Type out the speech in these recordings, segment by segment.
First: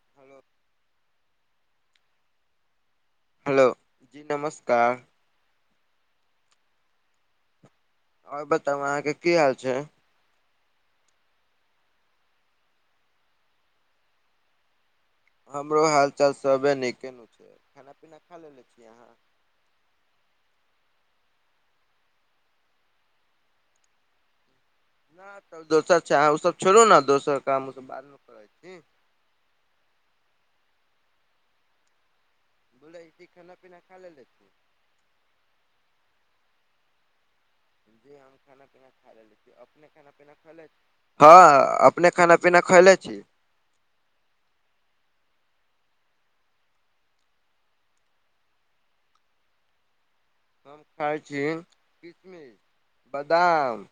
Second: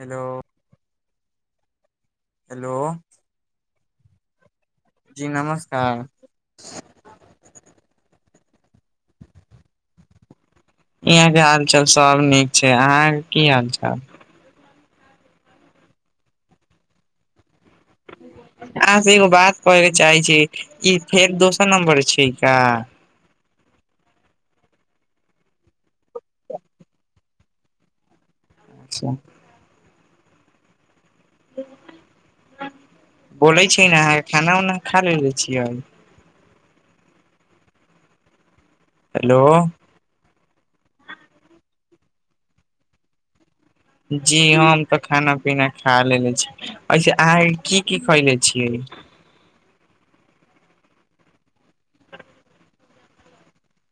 Hello. Hello- hello, जी नमस्कार। जी नमस्कार। आओर बताउ अहाके की हाल छय? यहां के हालचाल सब नीक छैय अहाके की हालचाल? हमरो हाल चाल सबे नीके अय। [unintelligible] अहास एगो बात कहे चाहेय छी की इ फेर दोसर नम्बर छी का? ह दोसर चाह ओ सब छोड़ु नऽ दोसर कामक क बाद में कहय छी। अच्छा ऽ बोलै छी खाना बोलेय पीना छी खा न अहा लेले छी खाना वाना खा लेलेे छियै? हेलो [unintelligible] [unintelligible] ह अपने खाना पीना खैलैय छीयै? जी हम तऽ खाना पीना खा लेले छी। ऐस अहां की -की- कयने छियैय। हम खाइ छी किशमिश, बदाम-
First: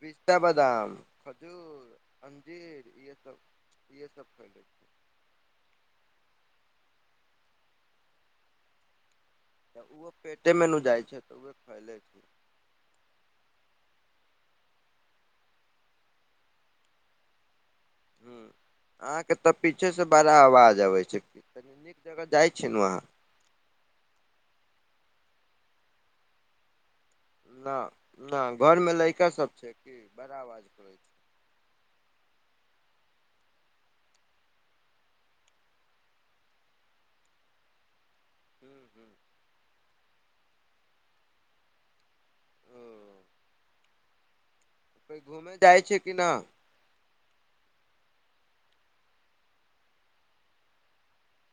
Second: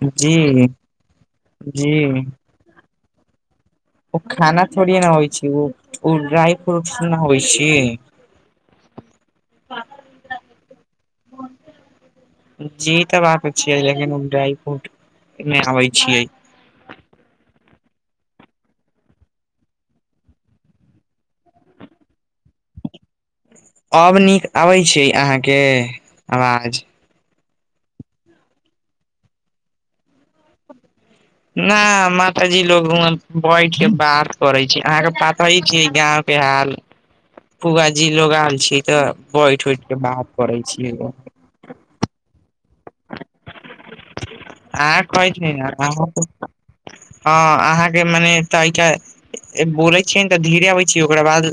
पिस्ता जी बदाम, खजुर, जी अंजीर ये सब। इहे ओ सब खैले खाना छी थोड़िये न होइ छैय ओ ड्राइफ्रूट न होइ छी। त ओहो पेटेमे नु जाइ छैय तऽ ओ फैले छैय। जी तऽ बात छियै लेकिन उ ड्राई फ्रूट- मे आबै य छियै। अहां के तऽ पीछे से बड़ा आवाज आबेय छै कनी निक जगह जाय छी नु वहां। आब नीक अबैय छैय अहांके -आवाज? न -न- घरमे लइका सब छैय की बड़ा आवाज करेय छैय। न माताजी लोग व बैठ के बात करैय छैय। अहाके पापा इ [unintelligible] ठीक वां के हाल- [inaudible] फुआ जी लोग आल छैय हूँ तऽ हूँ बैठ उठ के बात करे छी। ह- अहा कहैय छी न छै कि न [unintelligible] ह अहाके मने तयक ऐ बोले छैियै न तऽ धीरे आबैय छैय ओकरा बाद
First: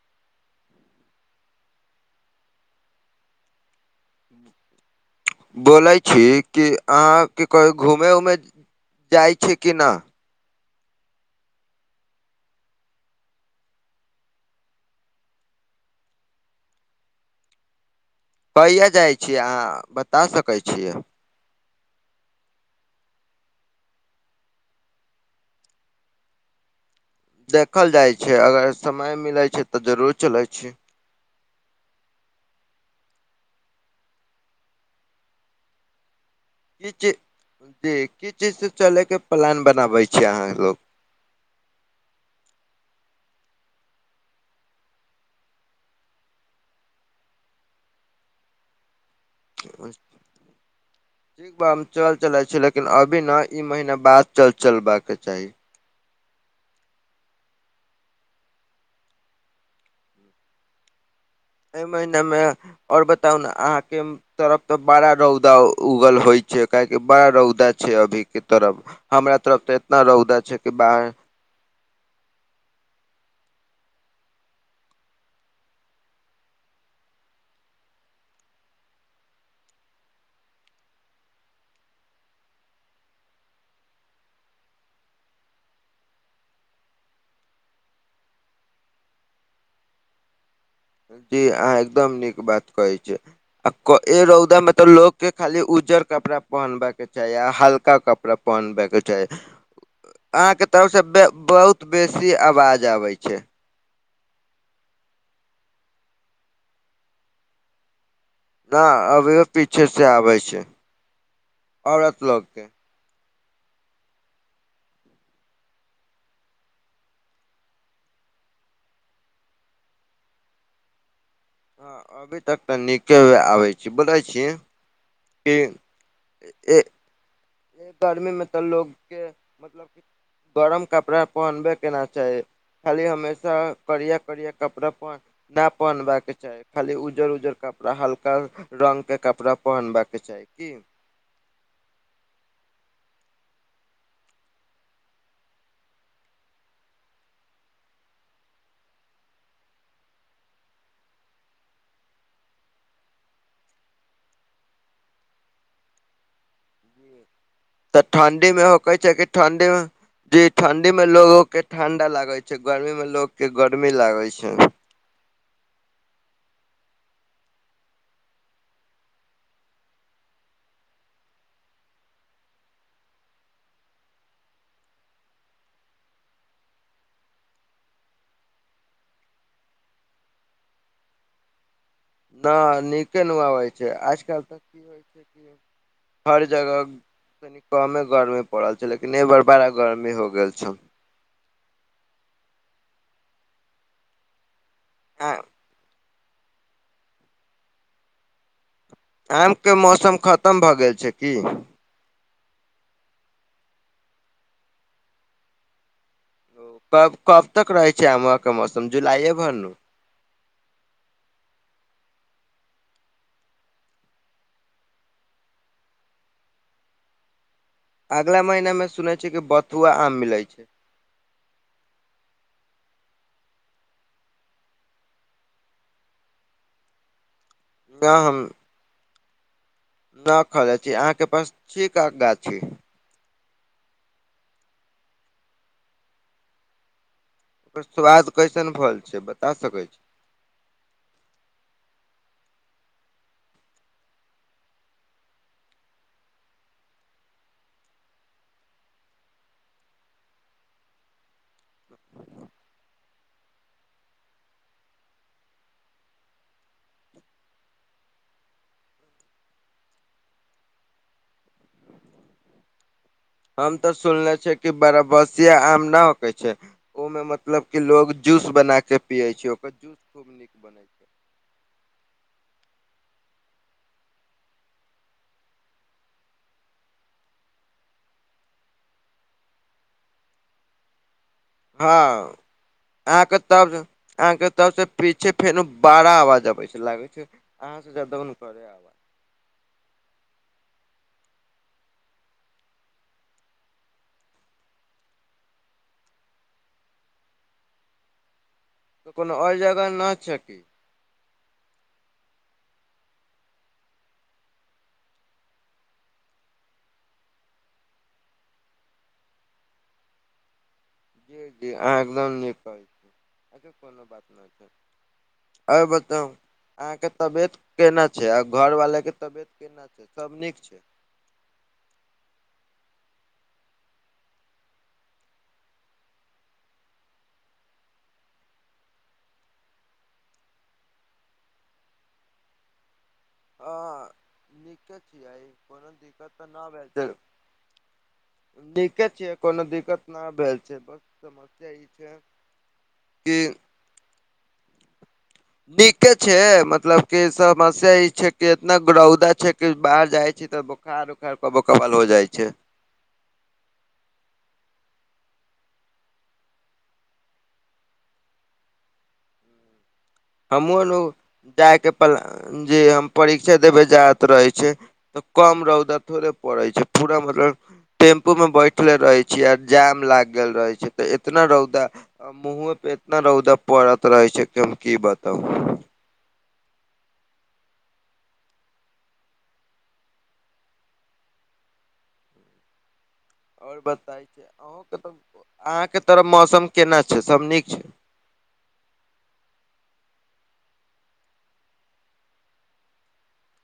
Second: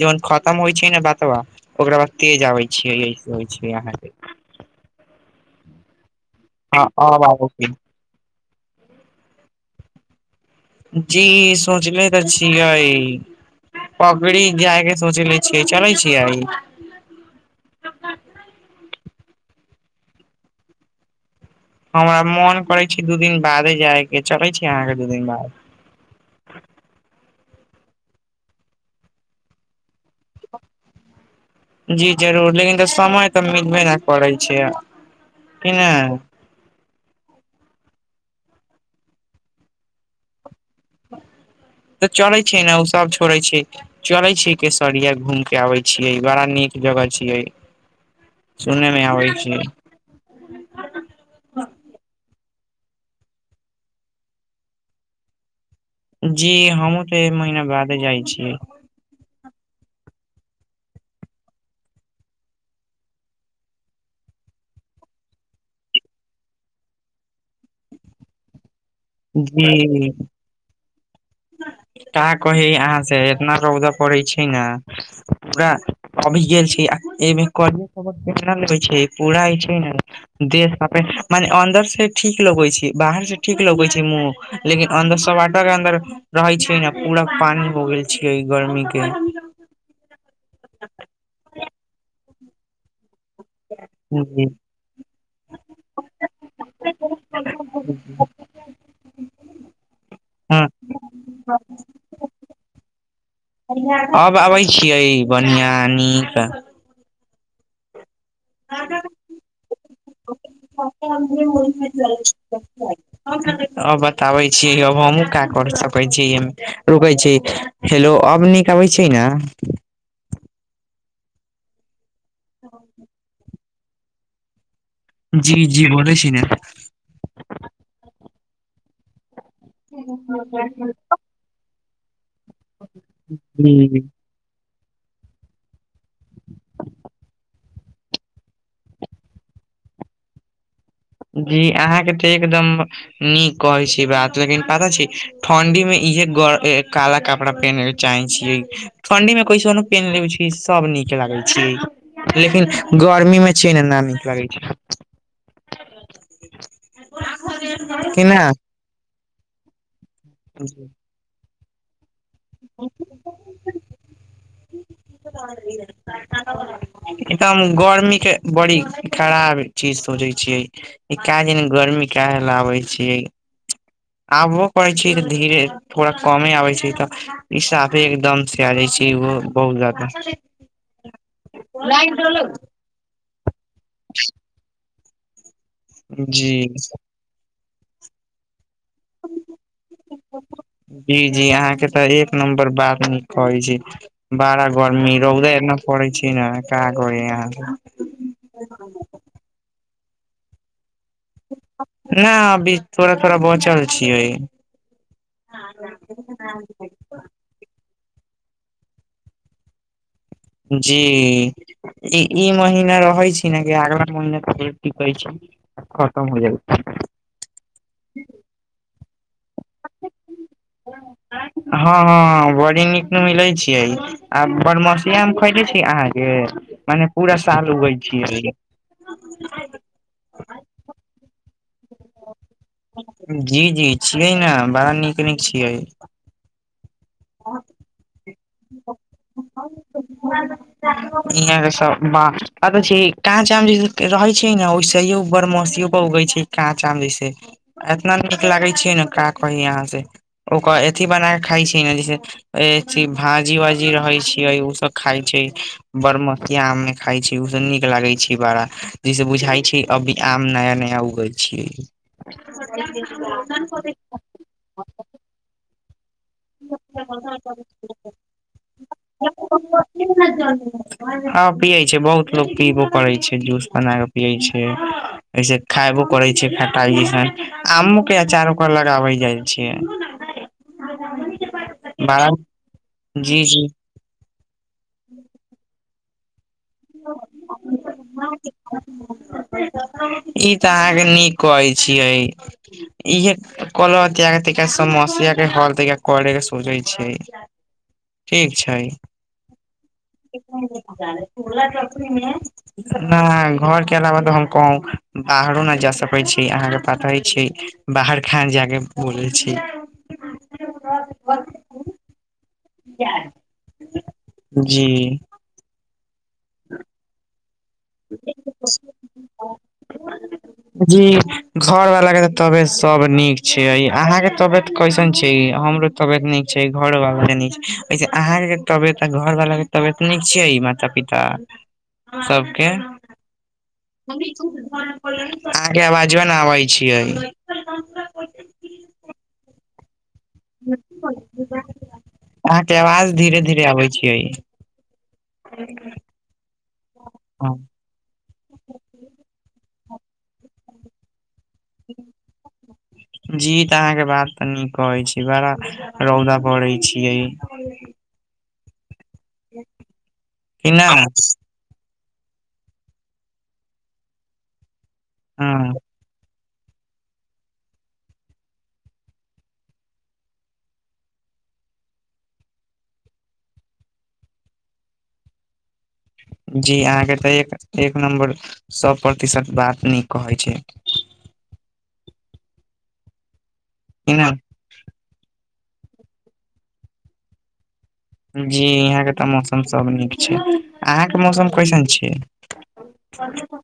जहन खतम होइ छैय न बातबा- ओकरा बाद तेज आबैय छैय यसे होइ छैय अहांके- बो-बोलय छी कि हँ अब अहाके आबै कहियो छै घूम- घुमे उमे जाइ छियैय कि ना? जी सोचनेे तऽ छियैय। पगड़ी जायके सोचने छियै चलै छियै? कहिया जाइ छीयै अहा बता सकै छियै? हमरा मोन करैय छैय दु दिन बादे जाय के चलैय छीयै अहाके दु दिन बाद? देखल जाइ छैय अगर समय मिलैय छैय तऽ जरूरे चलैय छीयै। जी जरूर लेकिन तऽ समय तऽ मिलबे न करैय छैय कि ने? कीच जे कीच से चलैके प्लान बनाबैय छय अहा लोग। तऽ चलै छी न ओ सब छोड़ै छी। चले छियै केसरिया घुम के आबे छियै बड़ा नीक जगह छियै। सुनैयमे आबैय छैय। [unintelligible] ठीक बा हम चल चले छी लेकिन अभी न महीना बाद चल चलबाका के चाही। जी हमहु तऽ एहि महीना बादे जाइ छियै। एहि महिनामे और बताउ ने अहाके म- तरफ तऽ बड़ा रौदा उगल होइ छैय काहेक बड़ा रौदा छैय अभी के तरफ। हमरा तरफ तऽ एतना जी रौदा छै कि बाहर- का कही अहा से इतना रौदा पड़ैय छैय ने- पुरा अभी गेल छियै एहिमे कनिये खबर केना लेैय छैय पूरा जे छैय ने- देखमे मने अन्दर से ठीक लगैय छैय बाहर से ठीक लगैय छैय- तमो लेकिन अन्दर सब आटा के अन्दर- रहैय छैय न पुरा पानि भऽ गेल छीयै गर्मी के- जी अहाँ एकदम नीक बात कहै छीयै। आ को- ए जी रौदा में तो लोग के खाली उज्जर कपड़ा पहनबा के- चाय हल्का कपड़ा पहनब के चाही। अहां के हँ तरफ से बे-बहुत बेसी आवाज आबे छै। आब आबै छियै बढ़िआं, नीक? [unintelligible] न अभियो पीछे से आबै छै औरत लोग के अ बताबै छी अब हमहूँ का कर सकै छीै एयम रुकै छी। हेलो! अब नीक अबै छै न? ह अभी तक तऽ नीके आबै छी, बोलै छी। जी! कि जी! बोलै छी ने। गर्मीमे तऽ लोकके, मतलब कि गरम कपड़ा पहनबे के ना चाही, खाली हमेशा जी बढिया- बढिया कपड़ा पहन न पहनबाक के चाही, खाली उज्जर -उज्जर कपड़ा हल्का रंग के कपड़ा पहनबाक के चाही की? जी! अहाँके तऽ एकदम नीक कहै छी बात, लेकिन पता छी ठंडी में इहे ग काला कपड़ा पहिने छै। चाहे छीयै, ठंडी मे कैसनो पेन ले छी सब नीक लागे छै। लेकिन गर्मी मे छै ने, ना नीक लगै छै। तऽ कि न ठंडी में हो कहे छै, क ठंडी मे जी ठंडी में लोग के ठंडा लागे छै। गर्मीमे लोकके गरमी लागै छै। बै [unintelligible] एकदम गर्मी के बड़ी खराब चीज सोचै छियै। [unintelligible] एक कए दिन गर्मी क ल आबै छियै। आबो करै छै तऽ, धीरे थोड़ा कमे आबै छै तऽ। ई साफे एकदम से आ जाइ छै बहुत जाद [unintelligible] न, नीके न आबइ छै, आज कल तक की होइ छै कि हर जगह जी कनी कमे गर्मी पड़ल छै, लेकिन ए बड़ बड़ा गर्मी हो गेल छौ। जी -जी! अहाँके तऽ, एक नम्बर बात नीक कहै छी। बड़ा गर्मी आ रौदेना इतना पड़ै छै ने, का करि यहाँ पे हम। आम के मौसम खतम भऽ गेल छै। की। ना अभी, थोड़ा -थोड़ा बचल छियै। तब कप [unintelligible] तक रहै छै, आम मौसम जुलाइए भर न। जी! ई ई महीना रहै छी ने, कि अगला महिना तऽ टिकै छै। खतम होइ जाइ छै। अगला महीनामे सुनै छियै कि, बथुआ आम मिलैत छै। हँ, हँ बड़ी नीक मिले छियै। आ बारमसिया आम खैले छी अहाँ के, मने पूरा साल होइ छै। [inaudible] ना खने छी, अहाँ के पास गाछ छै? जी- जी छियै ने, बड़ा नीक -नीक छियै। ओकर स्वाद कैसन होइ छै, बता सकै छी? ह [unintelligible] इह के सब बाह छै काँच आम जे रहै छै ने, [unintelligible] ओहिसोड़ मसो उगै छै, काँच आम जे से, एतना नीक लागे छै ने, काँ कही अहाँ से ओकर अथी बना क खाइ छै ने, जैसे भाजी- वाजी रहे छीे, उ सब खाय छै बरमसिया आम मे खायई छै, सब नीक लागे छै। बारा जैसे बुझाइ छै, अभी आम नया- नया उगल छी। [inaudible] हम तो सुनले छियै कि, बड़ा बसिया आम न छै, ओ मे मतलब क लोग जूस बना के पिये छै। छै हॅं, पियै छै, बहुत लोक पीबो करै छै जूस बना कऽ पियै छै। अईसऽ खायबो करै छै खटाइ जेैशन, आमो के अचार ओकर लगाबै जाय छै। [unintelligible] हॅं, बड़ा अहाँ के जी जी तब आहां के तब से पीछे फेनो बाड़ा आवाज आबै छै, लागे छै अहां सेे ज्यादा हुनकरे आवाज इ तऽ आहाँ के नीक कहै छियै, इहे कलौं हैं जैह हेतै तैंय समस्यै के हॉल देैय के करैय सोचै छियै। ठीक छैय। तऽ कोनो और जगह न छ की? [unintelligible] चूला चौकी में ना, घर के अलावा तऽ हम कहूं बाहरो नैय जा सकै छी आहाँ के पताय छैय। बाहर खान जा क बोलै छी। जी-जी आहाँ एकदम नीक कहै छी जी। और बताउ आहाँ के तबेत केना छै? आ घर वाला के तबेयत केना छै? सब नीक छै? जी घर वला के त तबेयत सब नीक छै ई अहां के तबेयत कैसन छी? हमरो तबेत नीक छै। घरो बला के नीक छै। इजे आहाँ के तबेत आ घर वला के तबेत नीक छै? माता-पिता ताऽ सब के? हँ मम्मी तु जे घरल नीके परल रहीं, छियै अहां के कोनो आवाजो दिक्कत नैय तऽ नहि आबैय भेल छीयै। छै नीके छियै, कोनो दिक्कत नहि भेल छै बस समस्या ई छै [inaudible] अहाँ के आवाज कि धीरे -धीरे आबै छियै। नीके छै, मतलब की समस्या इ छैय के इतना रौदा छै कि बाहर जाय छी तऽ बोखार उखार बोकबल हो जाय छै। जी तऽ अहाँ के बात तऽ नीक अछि, बड़ा रौदा पड़ै छियै। एक हमहुंओ लोग जाय के पला-न जे हम परीक्षे देबे जात रहै छीयै। तऽ हँ कम रौदा थोड़े पड़ै छै पूरा मतलब टेम्पू में बैठले रहेै छियै, आ जाम लाग गेल रहे छै, तऽ इतना रौदा आ मुँहो पे एतना रौदा परत रहै छै की हम की बताउ? जी आहाँ के तऽ एक-एक नम्बर सौ प्रतिशत बात नीक कहै छियै। और कि बताय न छै? अहुं के तऽ अहाँ के तरफ मौसम केना छै? सब नीक छै? जी यीहाँ के तऽ मौसम सब नीक छै। आहाँ के मौसम कइसन छैय? [inaudible]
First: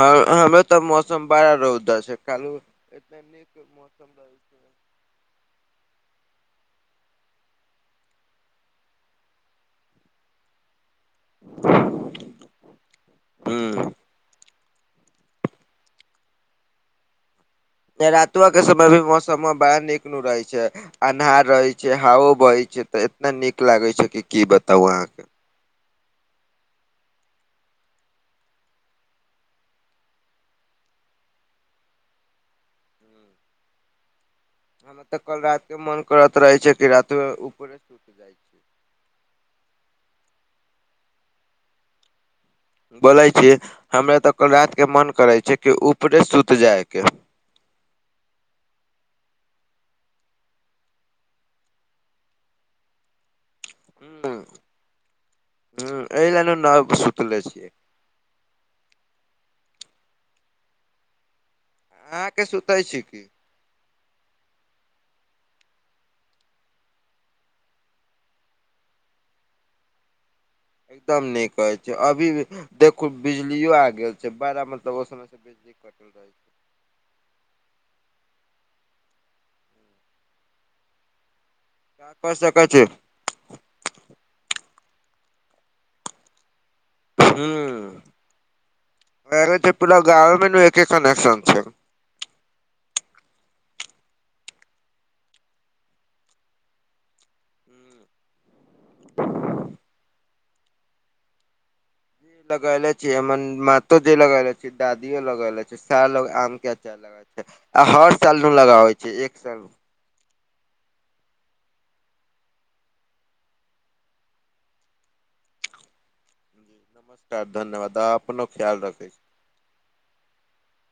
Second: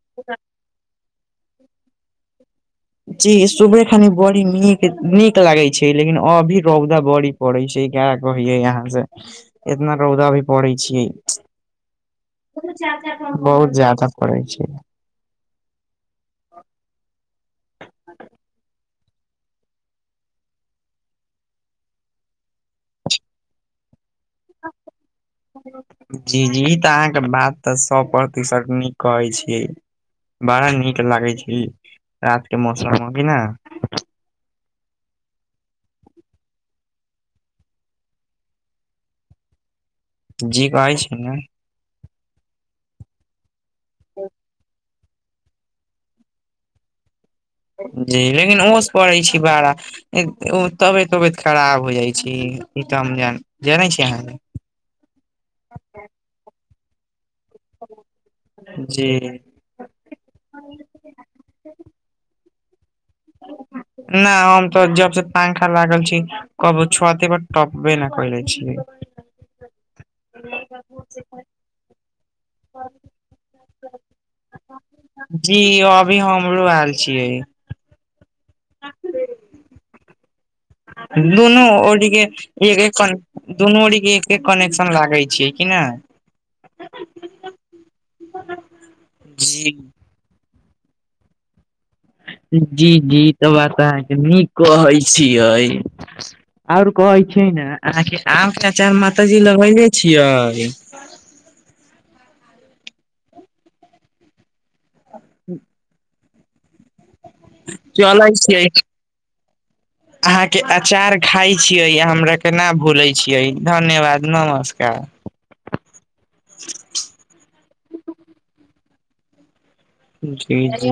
हंऽ हमर तऽ मौसम बड़ा रौदा छै, कालू एतना जी नीक सुबे मौसम खानी बॉड़ रहै नीक छै -नीक लागै छै, लेकिन अभी रौदा बड़ी पड़ै छै क्या कहियै आहाँ से? इतना रौदा भी पड़ै छियै। [inaudible] बहुत हूँ ज्यादा पड़ै छियै। रातुवा के समय भी मौसम मे बाहर नीकनू रहै छैय। अन्हार रहै छै, हावो बहै छै, तऽ एतना नीक लागे छै कि बताउ आहाँके? जी जी तऽ आहाँ के बात तऽ सौ प्रतिशत नीक कहै छियै। बड़ा नीक लागेै छै रात के मौसम में कि न? हमे तऽ कल रात के मन करत रहे छै कि रातो ऊपरे सु जाय छी। जी बाजे छी न। बोलै छी हमरा तऽ कल रातिके मन करै छैय कि ऊपरे सुत जायके। जी लेकिन ओंस पड़ै छैय बाड़ा। ओ तबियत उबियत खराब हो जाइ छैय ई तऽ हम ज जानै छी अहाँके। हुं एहिलै न नहर पर सुतले छि। जी। अहाँके सुतै छी की। ना हम तऽ जब से पंखा लागल छी कबो छत पे टपबे नै कैले छि। एकदम नीक कहै छैय अभी देखू बिजलियो आ गेल छैय बड़ा मत जी यो अभी हमरो आयल छियै। दुोनू ओरि के का कर सकै छी [unintelligible] दुनू ओरी के एके कनेक्शन लागे छिये कि ना। हुं कह रहे थे जी पूरा गाँमे मे न एके कनेक्शन छैय। जी जी ई तऽ बात अहाँके नीक कहै छियै। और कहै छैय ना अहाँके आम चचा माताजी लगेले छियै। लगेले छी हमर मातो जे लगेले छी दादियो लगेले छैय सा लोग आम के अचार लग छैय। आ हर चलै साल मे छियै लगावे छैय एक साल अहाँके अचार खाय छियै आ हमरा केना भूलैय छियै धन्यवाद नमस्कार। नमस्कार धन्यवाद अपनो ख्याल रखै छी। जी जी।